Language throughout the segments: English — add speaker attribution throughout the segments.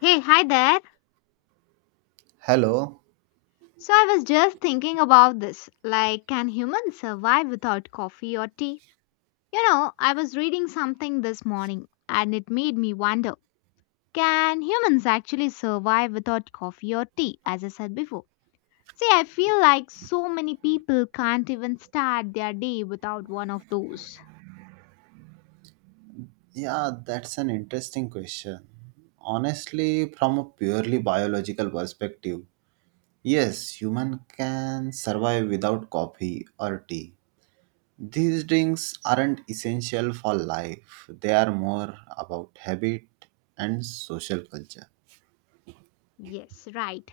Speaker 1: Hey, hi there.
Speaker 2: Hello.
Speaker 1: So I was just thinking about this. Like, can humans survive without coffee or tea? You know, I was reading something this morning and it made me wonder, can humans actually survive without coffee or tea, as I said before? See, I feel like so many people can't even start their day without one of those.
Speaker 2: Yeah, that's an interesting question. Honestly, from a purely biological perspective, yes, human can survive without coffee or tea. These drinks aren't essential for life. They are more about habit and social culture.
Speaker 1: Yes, right.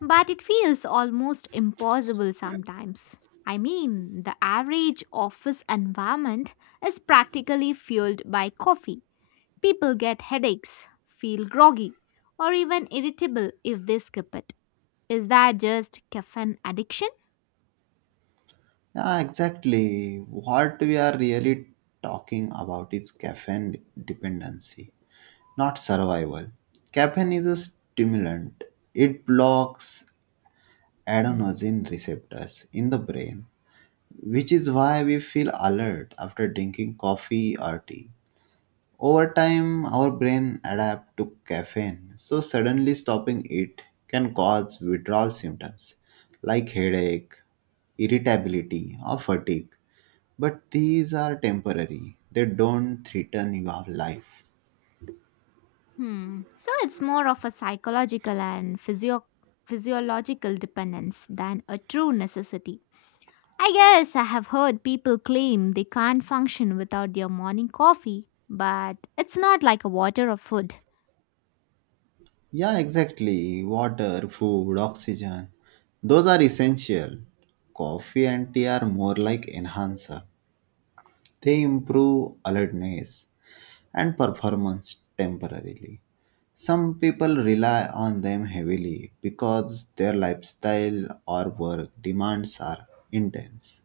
Speaker 1: But it feels almost impossible sometimes. I mean, the average office environment is practically fueled by coffee. People get headaches, feel groggy, or even irritable if they skip it. Is that just caffeine addiction?
Speaker 2: Yeah, exactly. What we are really talking about is caffeine dependency, not survival. Caffeine is a stimulant. It blocks adenosine receptors in the brain, which is why we feel alert after drinking coffee or tea. Over time, our brain adapts to caffeine, so suddenly stopping it can cause withdrawal symptoms like headache, irritability, or fatigue. But these are temporary, they don't threaten your life.
Speaker 1: Hmm. So it's more of a psychological and physiological dependence than a true necessity. I guess I have heard people claim they can't function without their morning coffee, but it's not like a water or food.
Speaker 2: Yeah, exactly. Water, food, oxygen, those are essential. Coffee and tea are more like enhancer. They improve alertness and performance temporarily. Some people rely on them heavily because their lifestyle or work demands are intense.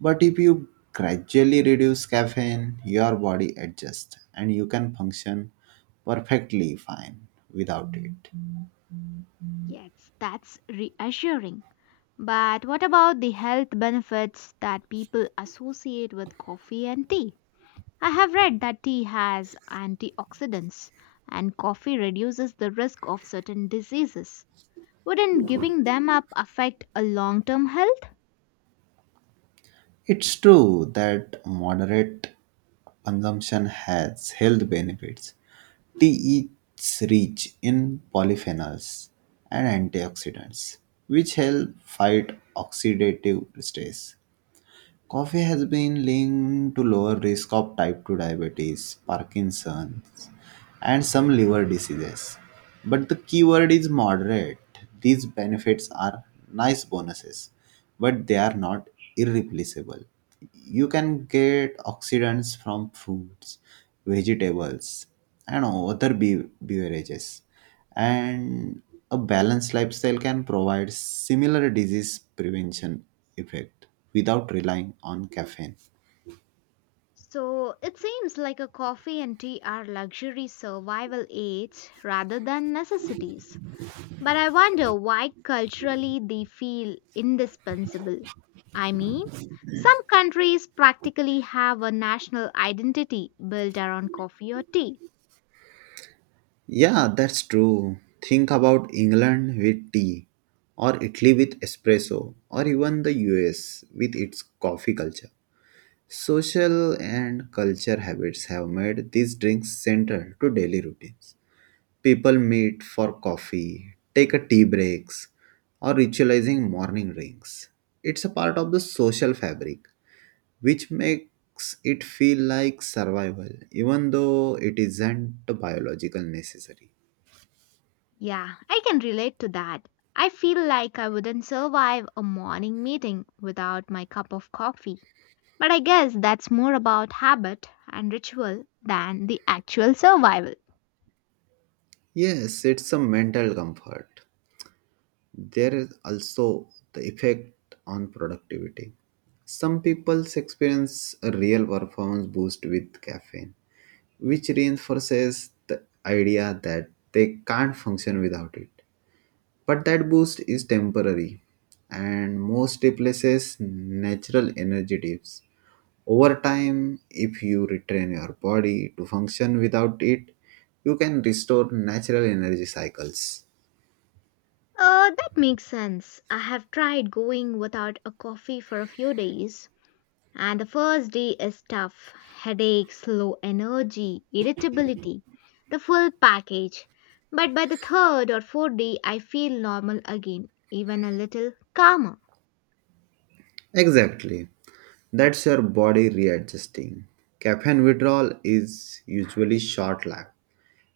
Speaker 2: But if you gradually reduce caffeine, your body adjusts and you can function perfectly fine without it.
Speaker 1: Yes, that's reassuring. But what about the health benefits that people associate with coffee and tea? I have read that tea has antioxidants and coffee reduces the risk of certain diseases. Wouldn't giving them up affect a long term health?
Speaker 2: It's true that moderate consumption has health benefits. Tea is rich in polyphenols and antioxidants, which help fight oxidative stress. Coffee has been linked to lower risk of type 2 diabetes, Parkinson's, and some liver diseases. But the key word is moderate. These benefits are nice bonuses, but they are not irreplaceable. You can get oxidants from fruits, vegetables, and other beverages and a balanced lifestyle can provide similar disease prevention effect without relying on caffeine.
Speaker 1: So it seems like a coffee and tea are luxury survival aids rather than necessities. But I wonder why culturally they feel indispensable. I mean, some countries practically have a national identity built around coffee or tea.
Speaker 2: Yeah, that's true. Think about England with tea, or Italy with espresso, or even the US with its coffee culture. Social and culture habits have made these drinks central to daily routines. People meet for coffee, take a tea breaks, or ritualizing morning rings. It's a part of the social fabric, which makes it feel like survival, even though it isn't biological necessary.
Speaker 1: Yeah, I can relate to that. I feel like I wouldn't survive a morning meeting without my cup of coffee. But I guess that's more about habit and ritual than the actual survival.
Speaker 2: Yes, it's a mental comfort. There is also the effect on productivity. Some people's experience a real performance boost with caffeine which reinforces the idea that they can't function without it. But that boost is temporary and most replaces natural energy dips. Over time, if you retrain your body to function without it, you can restore natural energy cycles.
Speaker 1: That makes sense. I have tried going without a coffee for a few days, and the first day is tough, headaches, low energy, irritability, the full package. But by the third or fourth day, I feel normal again, even a little calmer.
Speaker 2: Exactly. That's your body readjusting. Caffeine withdrawal is usually short lived.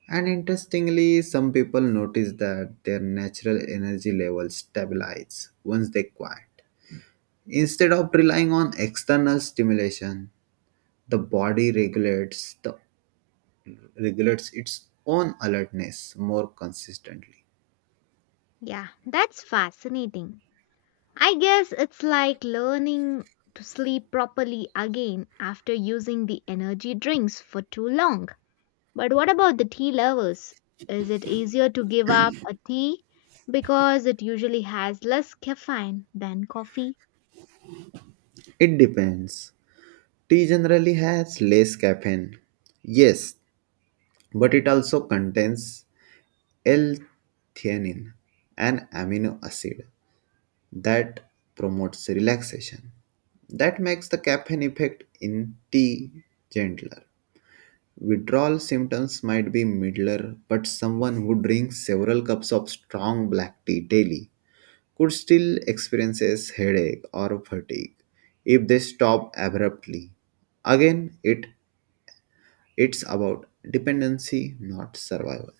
Speaker 2: And interestingly, some people notice that their natural energy levels stabilize once they quiet. Instead of relying on external stimulation, the body regulates its own alertness more consistently.
Speaker 1: Yeah, that's fascinating. I guess it's like learning to sleep properly again after using the energy drinks for too long. But what about the tea lovers? Is it easier to give up a tea because it usually has less caffeine than coffee?
Speaker 2: It depends. Tea generally has less caffeine. Yes, but it also contains L-theanine, an amino acid that promotes relaxation. That makes the caffeine effect in tea gentler. Withdrawal symptoms might be milder, but someone who drinks several cups of strong black tea daily could still experience headache or fatigue if they stop abruptly. Again, it's about dependency, not survival.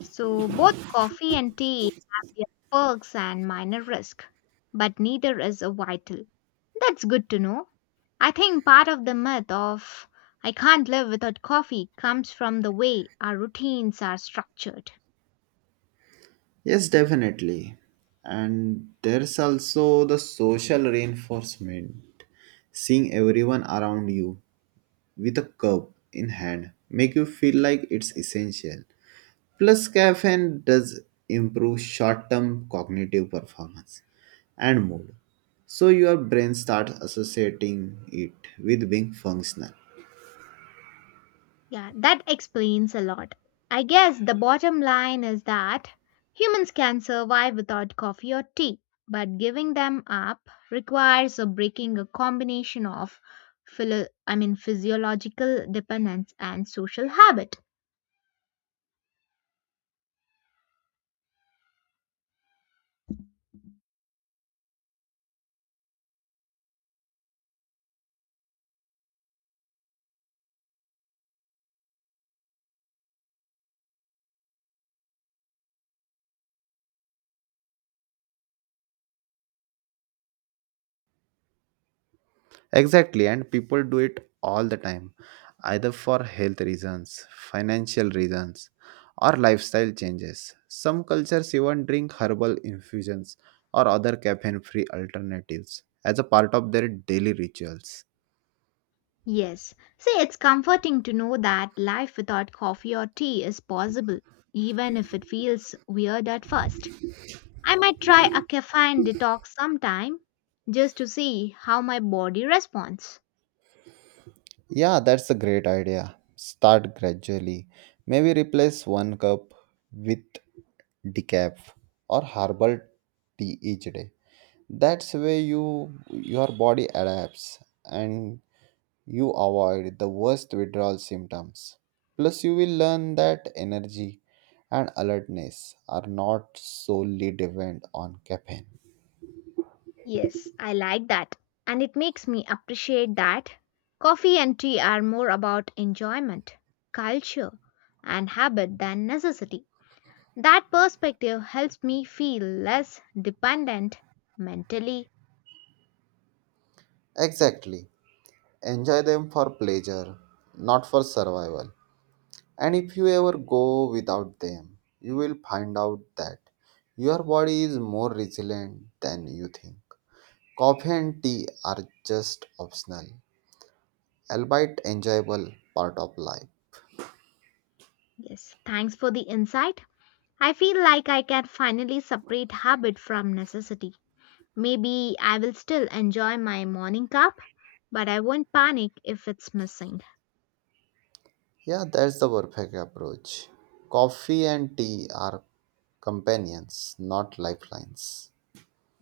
Speaker 1: So both coffee and tea have their perks and minor risk, but neither is a vital. That's good to know. I think part of the myth of I can't live without coffee comes from the way our routines are structured.
Speaker 2: Yes, definitely. And there's also the social reinforcement. Seeing everyone around you with a cup in hand make you feel like it's essential. Plus caffeine does improve short-term cognitive performance and mood. So your brain starts associating it with being functional.
Speaker 1: Yeah, that explains a lot. I guess the bottom line is that humans can survive without coffee or tea, but giving them up requires a breaking a combination of I mean physiological dependence and social habit.
Speaker 2: Exactly, and people do it all the time, either for health reasons, financial reasons, or lifestyle changes. Some cultures even drink herbal infusions or other caffeine free alternatives as a part of their daily rituals.
Speaker 1: Yes. See, it's comforting to know that life without coffee or tea is possible, even if it feels weird at first. I might try a caffeine detox sometime just to see how my body responds.
Speaker 2: Yeah, that's a great idea. Start gradually. Maybe replace one cup with decaf or herbal tea each day. That's way your body adapts and you avoid the worst withdrawal symptoms. Plus, you will learn that energy and alertness are not solely dependent on caffeine.
Speaker 1: Yes, I like that. And it makes me appreciate that coffee and tea are more about enjoyment, culture, and habit than necessity. That perspective helps me feel less dependent mentally.
Speaker 2: Exactly. Enjoy them for pleasure, not for survival. And if you ever go without them, you will find out that your body is more resilient than you think. Coffee and tea are just optional, albeit enjoyable part of life.
Speaker 1: Yes, thanks for the insight. I feel like I can finally separate habit from necessity. Maybe I will still enjoy my morning cup, but I won't panic if it's missing.
Speaker 2: Yeah, that's the perfect approach. Coffee and tea are companions, not lifelines.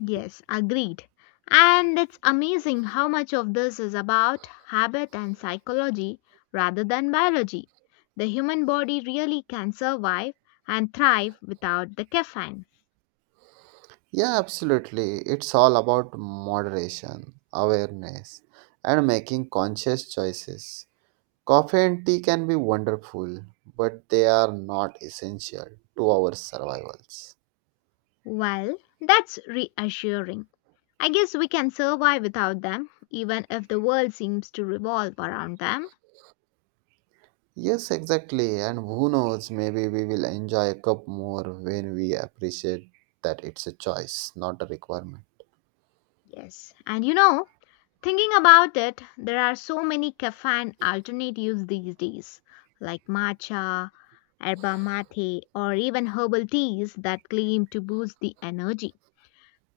Speaker 1: Yes, agreed. And it's amazing how much of this is about habit and psychology rather than biology. The human body really can survive and thrive without the caffeine.
Speaker 2: Yeah, absolutely. It's all about moderation, awareness, and making conscious choices. Coffee and tea can be wonderful, but they are not essential to our survivals.
Speaker 1: Well, that's reassuring. I guess we can survive without them, even if the world seems to revolve around them.
Speaker 2: Yes, exactly. And who knows, maybe we will enjoy a cup more when we appreciate that it's a choice, not a requirement.
Speaker 1: Yes. And you know, thinking about it, there are so many caffeine alternatives these days, like matcha, herba mate, or even herbal teas that claim to boost the energy.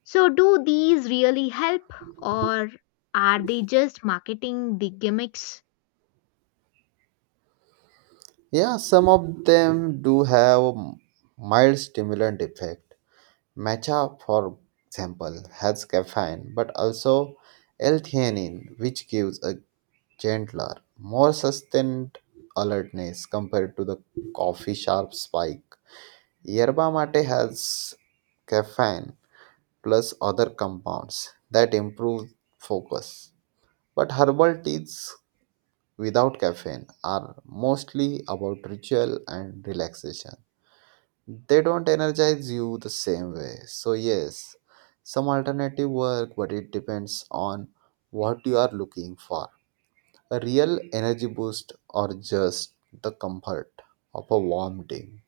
Speaker 1: So, do these really help, or are they just marketing the gimmicks?
Speaker 2: Yeah, some of them do have a mild stimulant effect. Matcha, for example, has caffeine but also L-theanine, which gives a gentler, more sustained alertness compared to the coffee sharp spike. Yerba mate has caffeine plus other compounds that improve focus. But herbal teas without caffeine are mostly about ritual and relaxation. They don't energize you the same way. So, yes, some alternative work, but it depends on what you are looking for. A real energy boost or just the comfort of a warm drink.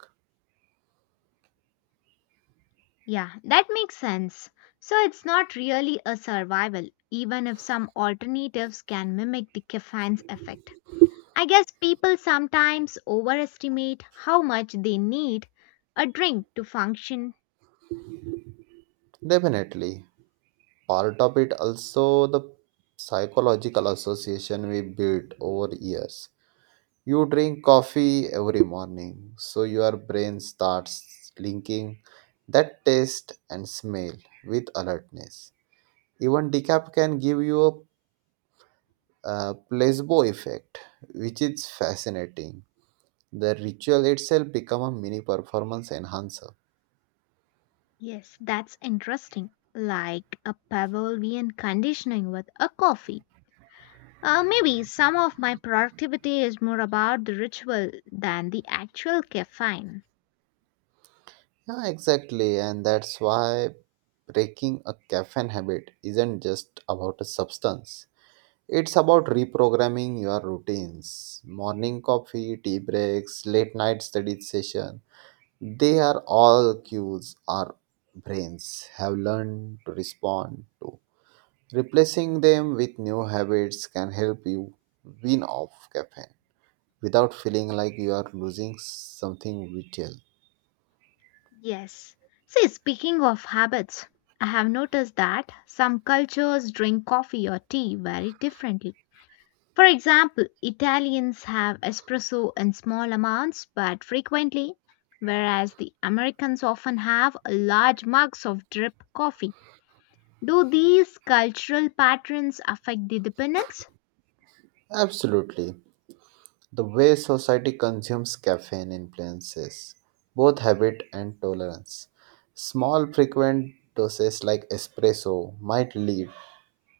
Speaker 1: Yeah, that makes sense. So, it's not really a survival, even if some alternatives can mimic the caffeine's effect. I guess people sometimes overestimate how much they need a drink to function.
Speaker 2: Definitely, part of it also the psychological association we built over years. You drink coffee every morning, so your brain starts linking that taste and smell with alertness. Even decaf can give you a placebo effect, which is fascinating. The ritual itself become a mini performance enhancer.
Speaker 1: Yes, that's interesting. Like a Pavlovian conditioning with a coffee. Maybe some of my productivity is more about the ritual than the actual caffeine.
Speaker 2: Yeah, exactly, and that's why breaking a caffeine habit isn't just about a substance. It's about reprogramming your routines. Morning coffee, tea breaks, late night study session. They are all cues our brains have learned to respond to. Replacing them with new habits can help you wean off caffeine without feeling like you are losing something vital.
Speaker 1: Yes. See, speaking of habits, I have noticed that some cultures drink coffee or tea very differently. For example, Italians have espresso in small amounts but frequently, whereas the Americans often have large mugs of drip coffee. Do these cultural patterns affect the dependence?
Speaker 2: Absolutely. The way society consumes caffeine influences both habit and tolerance. Small, frequent doses like espresso might lead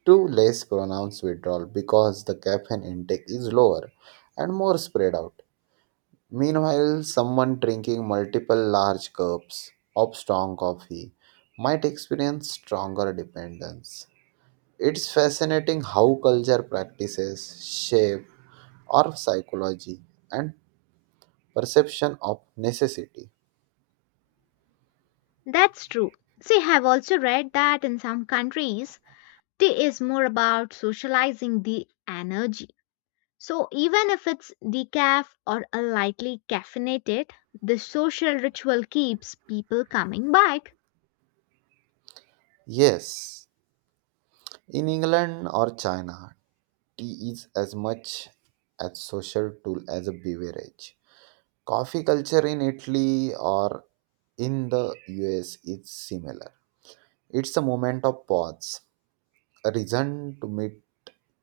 Speaker 2: to less pronounced withdrawal because the caffeine intake is lower and more spread out. Meanwhile, someone drinking multiple large cups of strong coffee might experience stronger dependence. It's fascinating how culture practices shape our psychology and perception of necessity.
Speaker 1: That's true. See, I have also read that in some countries, tea is more about socializing the energy. So, even if it's decaf or a lightly caffeinated, the social ritual keeps people coming back.
Speaker 2: Yes, in England or China, tea is as much a social tool as a beverage. Coffee culture in Italy or in the US is similar. It's a moment of pause, reason to meet,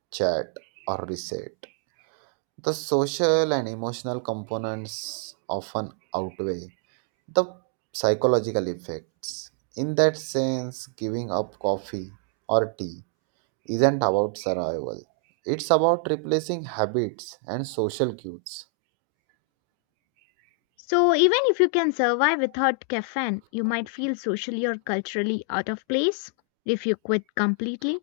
Speaker 2: chat, or reset. The social and emotional components often outweigh the psychological effects. In that sense, giving up coffee or tea isn't about survival, it's about replacing habits and social cues.
Speaker 1: So, even if you can survive without caffeine, you might feel socially or culturally out of place if you quit completely.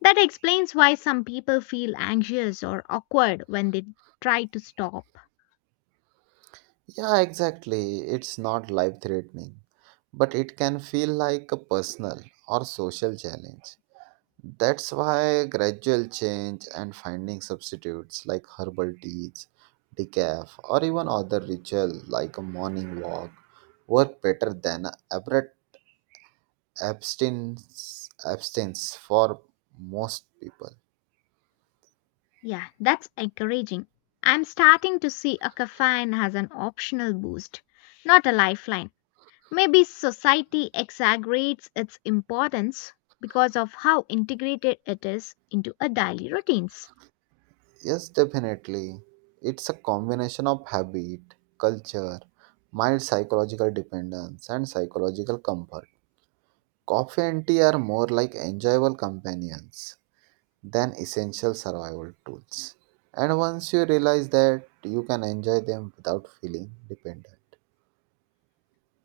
Speaker 1: That explains why some people feel anxious or awkward when they try to stop.
Speaker 2: Yeah, exactly. It's not life threatening, but it can feel like a personal or social challenge. That's why gradual change and finding substitutes like herbal teas, decaf, or even other ritual like a morning walk work better than abrupt abstinence for most people.
Speaker 1: Yeah, that's encouraging. I'm starting to see a caffeine as an optional boost, not a lifeline. Maybe society exaggerates its importance because of how integrated it is into our daily routines.
Speaker 2: Yes, definitely. It's a combination of habit, culture, mild psychological dependence, and psychological comfort. Coffee and tea are more like enjoyable companions than essential survival tools. And once you realize that you can enjoy them without feeling dependent.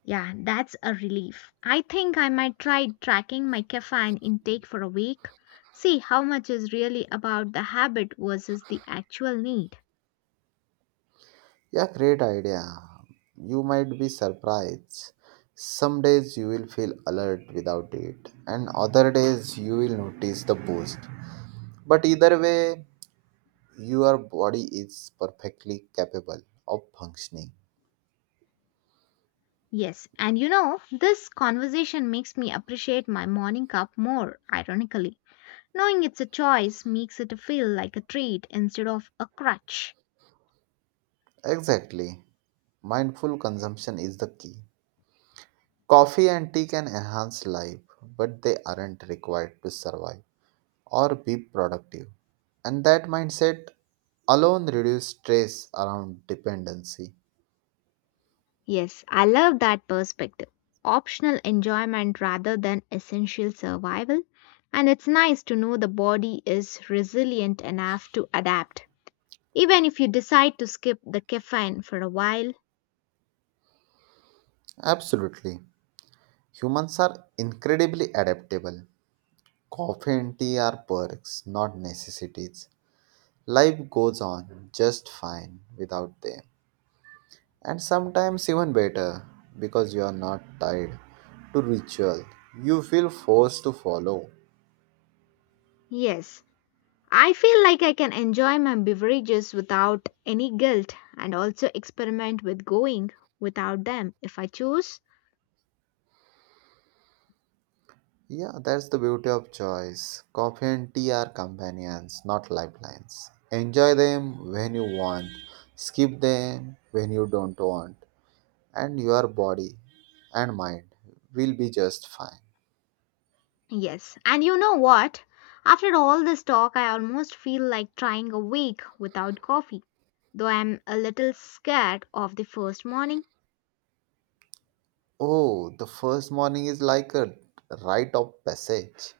Speaker 1: Yeah, that's a relief. I think I might try tracking my caffeine intake for a week, see how much is really about the habit versus the actual need.
Speaker 2: Yeah, great idea. You might be surprised. Some days you will feel alert without it, and other days you will notice the boost. But either way, your body is perfectly capable of functioning.
Speaker 1: Yes, and you know, this conversation makes me appreciate my morning cup more, ironically. Knowing it's a choice makes it feel like a treat instead of a crutch.
Speaker 2: Exactly. Mindful consumption is the key. Coffee and tea can enhance life, but they aren't required to survive or be productive. And that mindset alone reduces stress around dependency.
Speaker 1: Yes, I love that perspective. Optional enjoyment rather than essential survival. And it's nice to know the body is resilient enough to adapt. Even if you decide to skip the caffeine for a while,
Speaker 2: Absolutely. Humans are incredibly adaptable. Coffee and tea are perks, not necessities. Life goes on just fine without them. And sometimes even better because you are not tied to ritual you feel forced to follow.
Speaker 1: yes, I feel like I can enjoy my beverages without any guilt and also experiment with going without them if I choose.
Speaker 2: Yeah, that's the beauty of choice. Coffee and tea are companions, not lifelines. Enjoy them when you want, skip them when you don't want, and your body and mind will be just fine.
Speaker 1: Yes, and you know what? After all this talk, I almost feel like trying a week without coffee, though I'm a little scared of the first morning.
Speaker 2: Oh, the first morning is like a rite of passage.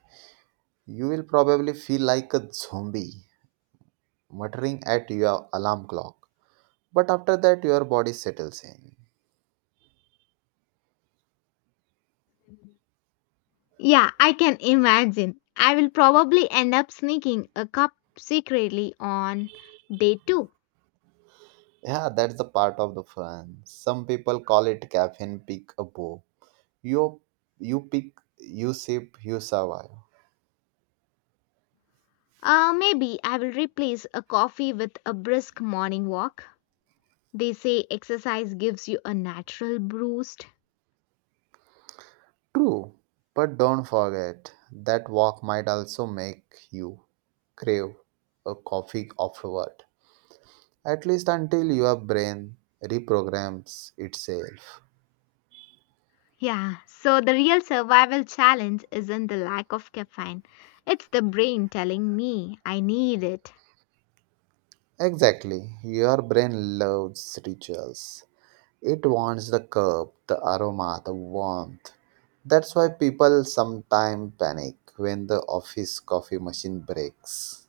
Speaker 2: You will probably feel like a zombie, muttering at your alarm clock. But after that, your body settles in.
Speaker 1: Yeah, I can imagine. I will probably end up sneaking a cup secretly on day two.
Speaker 2: Yeah, that's the part of the fun. Some people call it caffeine pick a bow. You you pick, you sip, you survive.
Speaker 1: Maybe I will replace a coffee with a brisk morning walk. They say exercise gives you a natural boost.
Speaker 2: True, but don't forget that walk might also make you crave a coffee afterward. At least until your brain reprograms itself.
Speaker 1: Yeah, so the real survival challenge isn't the lack of caffeine, it's the brain telling me I need it.
Speaker 2: Exactly, your brain loves rituals. It wants the curb, the aroma, the warmth. That's why people sometimes panic when the office coffee machine breaks.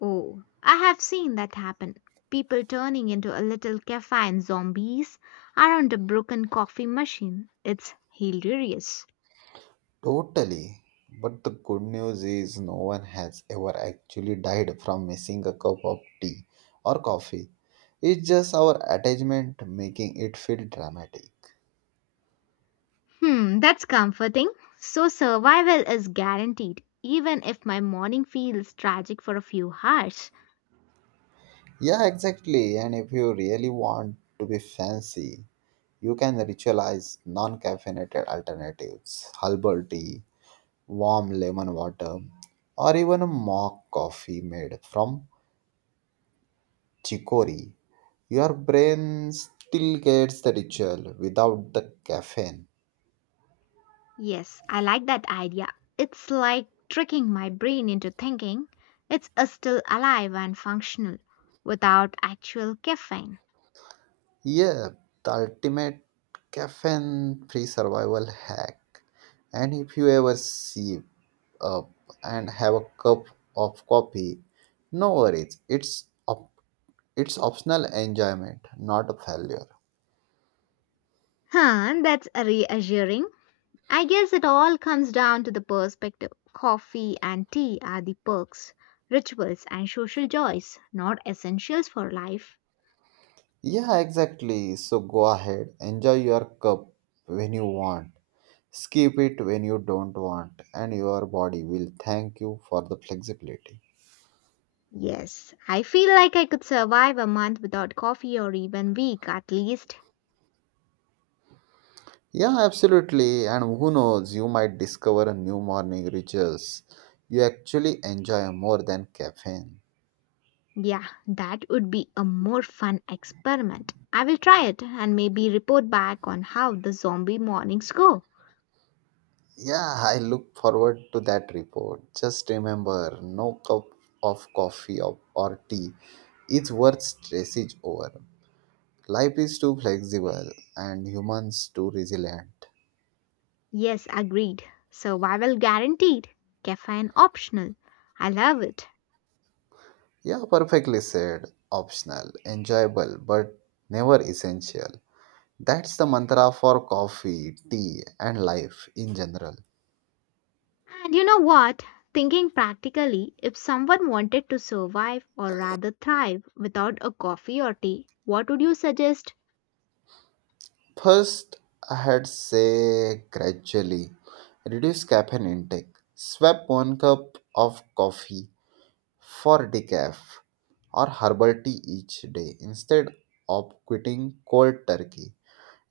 Speaker 1: Oh, I have seen that happen. People turning into a little caffeine zombies around a broken coffee machine. It's hilarious.
Speaker 2: Totally. But the good news is no one has ever actually died from missing a cup of tea or coffee. It's just our attachment making it feel dramatic.
Speaker 1: Hmm, that's comforting. So survival is guaranteed, even if my morning feels tragic for a few hours.
Speaker 2: Yeah, exactly. And if you really want to be fancy, you can ritualize non caffeinated alternatives, herbal tea, warm lemon water, or even a mock coffee made from chicory, your brain still gets the ritual without the caffeine.
Speaker 1: Yes, I like that idea. It's like tricking my brain into thinking it's still alive and functional without actual caffeine.
Speaker 2: Yeah, the ultimate caffeine free survival hack. And if you ever sip up and have a cup of coffee, no worries. It's it's optional enjoyment, not a failure.
Speaker 1: Huh, that's reassuring. I guess it all comes down to the perspective. Coffee and tea are the perks, rituals, and social joys, not essentials for life.
Speaker 2: Yeah, exactly. So go ahead, enjoy your cup when you want, skip it when you don't want, and your body will thank you for the flexibility.
Speaker 1: Yes, I feel like I could survive a month without coffee or even week at least.
Speaker 2: Yeah, absolutely. And who knows, you might discover a new morning rituals you actually enjoy more than caffeine.
Speaker 1: Yeah, that would be a more fun experiment. I will try it and maybe report back on how the zombie mornings go.
Speaker 2: Yeah, I look forward to that report. Just remember, no cup of coffee or tea is worth stressage over. Life is too flexible and humans too resilient.
Speaker 1: Yes, agreed. Survival guaranteed. Caffeine optional. I love it.
Speaker 2: Yeah, perfectly said. Optional, enjoyable, but never essential. That's the mantra for coffee, tea, and life in general.
Speaker 1: And you know what? Thinking practically, if someone wanted to survive or rather thrive without a coffee or tea, what would you suggest?
Speaker 2: First, I had say gradually reduce caffeine intake. Swap one cup of coffee for decaf or herbal tea each day instead of quitting cold turkey.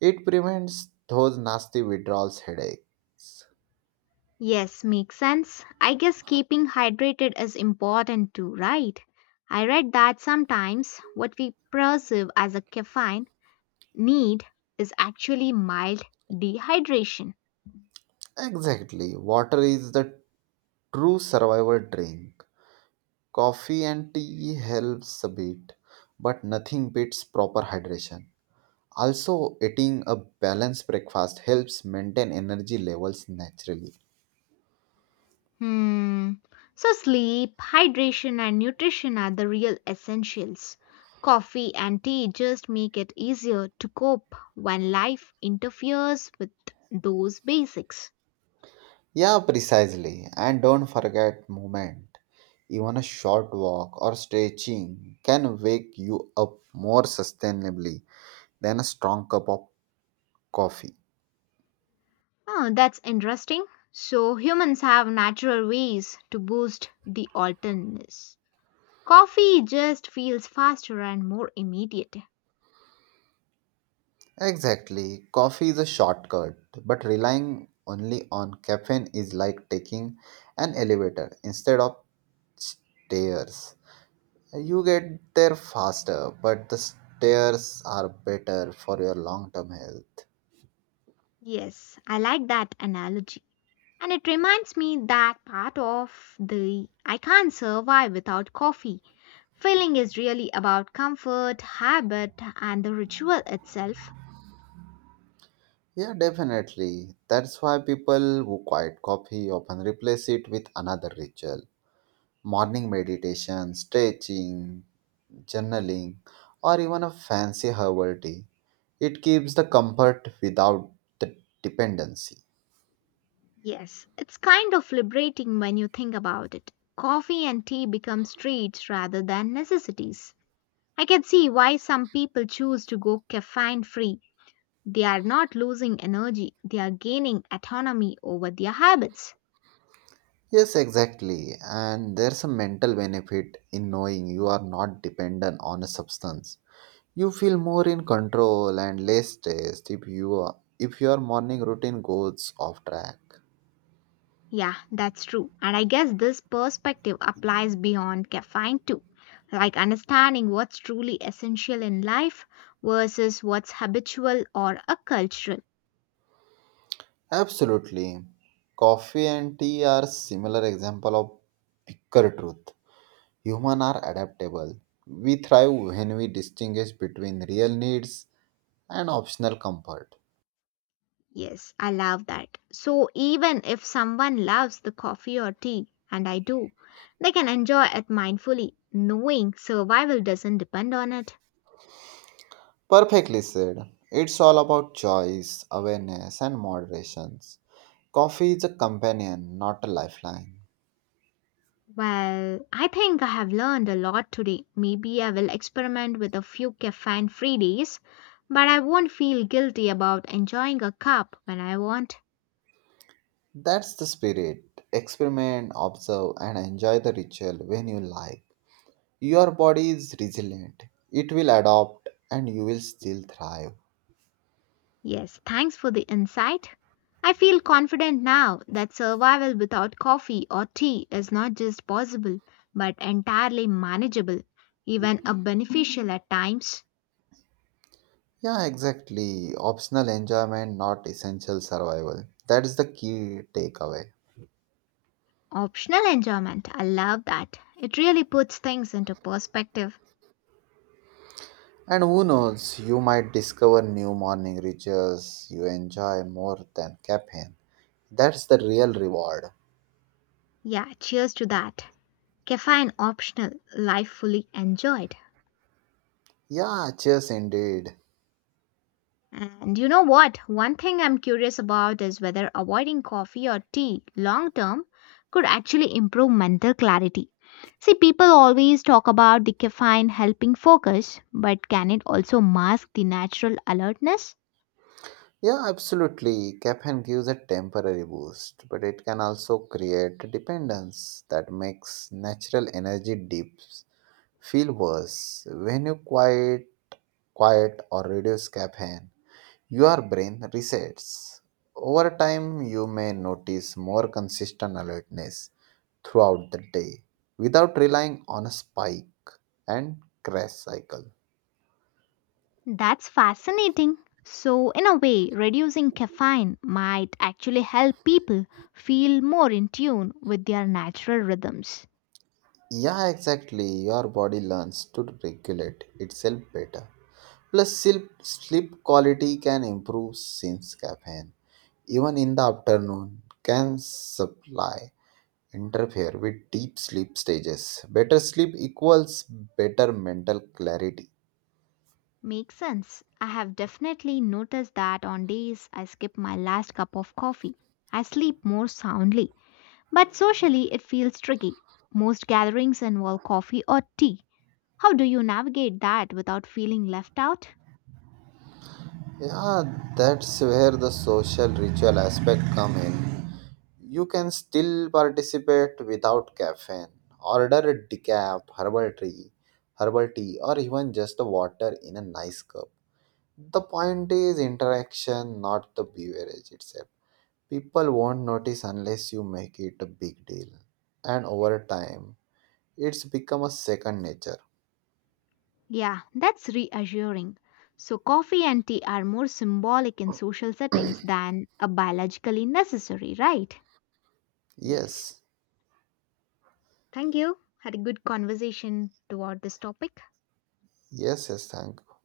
Speaker 2: It prevents those nasty withdrawals headaches.
Speaker 1: Yes, makes sense. I guess keeping hydrated is important too, right? I read that sometimes what we perceive as a caffeine need is actually mild dehydration.
Speaker 2: Exactly. Water is the true survival drink. Coffee and tea helps a bit, but nothing beats proper hydration. Also, eating a balanced breakfast helps maintain energy levels naturally.
Speaker 1: Hmm. So, sleep, hydration, and nutrition are the real essentials. Coffee and tea just make it easier to cope when life interferes with those basics.
Speaker 2: Yeah, precisely. And don't forget movement. Even a short walk or stretching can wake you up more sustainably than a strong cup of coffee.
Speaker 1: Oh, that's interesting. So humans have natural ways to boost the alternateness. Coffee just feels faster and more immediate.
Speaker 2: Exactly. Coffee is a shortcut, but relying only on caffeine is like taking an elevator instead of stairs. You get there faster, but the stairs are better for your long term health.
Speaker 1: Yes, I like that analogy. And it reminds me that part of the I can't survive without coffee. Feeling is really about comfort, habit, and the ritual itself.
Speaker 2: Yeah, definitely. That's why people who quit coffee often replace it with another ritual morning meditation, stretching, journaling, or even a fancy herbal tea. It keeps the comfort without the dependency.
Speaker 1: Yes, it's kind of liberating when you think about it. Coffee and tea become treats rather than necessities. I can see why some people choose to go caffeine free. They are not losing energy, they are gaining autonomy over their habits.
Speaker 2: Yes, exactly. And there's a mental benefit in knowing you are not dependent on a substance. You feel more in control and less stressed if you are, if your morning routine goes off track.
Speaker 1: Yeah, that's true. And I guess this perspective applies beyond caffeine too, like understanding what's truly essential in life versus what's habitual or a cultural.
Speaker 2: Absolutely. Coffee and tea are similar example of bigger truth. Humans are adaptable. We thrive when we distinguish between real needs and optional comfort.
Speaker 1: Yes, I love that. So even if someone loves the coffee or tea, and I do, they can enjoy it mindfully, knowing survival doesn't depend on it.
Speaker 2: Perfectly said. It's all about choice, awareness, and moderation. Coffee is a companion, not a lifeline.
Speaker 1: Well, I think I have learned a lot today. Maybe I will experiment with a few caffeine free days, but I won't feel guilty about enjoying a cup when I want.
Speaker 2: That's the spirit. Experiment, observe, and enjoy the ritual when you like. Your body is resilient, it will adapt, and you will still thrive.
Speaker 1: Yes, thanks for the insight. I feel confident now that survival without coffee or tea is not just possible, but entirely manageable, even a beneficial at times.
Speaker 2: Yeah, exactly. Optional enjoyment, not essential survival. That is the key takeaway.
Speaker 1: Optional enjoyment, I love that. It really puts things into perspective.
Speaker 2: And who knows, you might discover new morning rituals you enjoy more than caffeine. That's the real reward.
Speaker 1: Yeah, cheers to that. Caffeine optional, life fully enjoyed.
Speaker 2: Yeah, cheers indeed.
Speaker 1: And you know what? One thing I'm curious about is whether avoiding coffee or tea long term could actually improve mental clarity. See, people always talk about the caffeine helping focus, but can it also mask the natural alertness?
Speaker 2: Yeah, absolutely. Caffeine gives a temporary boost, but it can also create dependence that makes natural energy dips feel worse when you quiet or reduce caffeine. Your brain resets. Over time, you may notice more consistent alertness throughout the day without relying on a spike and crash cycle.
Speaker 1: That's fascinating. So, in a way, reducing caffeine might actually help people feel more in tune with their natural rhythms.
Speaker 2: Yeah, exactly. Your body learns to regulate itself better. Plus, sleep quality can improve since caffeine, even in the afternoon, can supply interfere with deep sleep stages. Better sleep equals better mental clarity.
Speaker 1: Makes sense. I have definitely noticed that on days I skip my last cup of coffee, I sleep more soundly. But socially, it feels tricky. Most gatherings involve coffee or tea. How do you navigate that without feeling left out?
Speaker 2: Yeah, that's where the social ritual aspect come in. You can still participate without caffeine. Order a decaf, herbal tea, or even just the water in a nice cup. The point is interaction, not the beverage itself. People won't notice unless you make it a big deal. And over time, it's become a second nature.
Speaker 1: Yeah, that's reassuring. So, coffee and tea are more symbolic in social settings than a biologically necessary, right? Yes.
Speaker 2: Yes,
Speaker 1: Thank you. Had a good conversation toward this topic.
Speaker 2: yes, yes, thank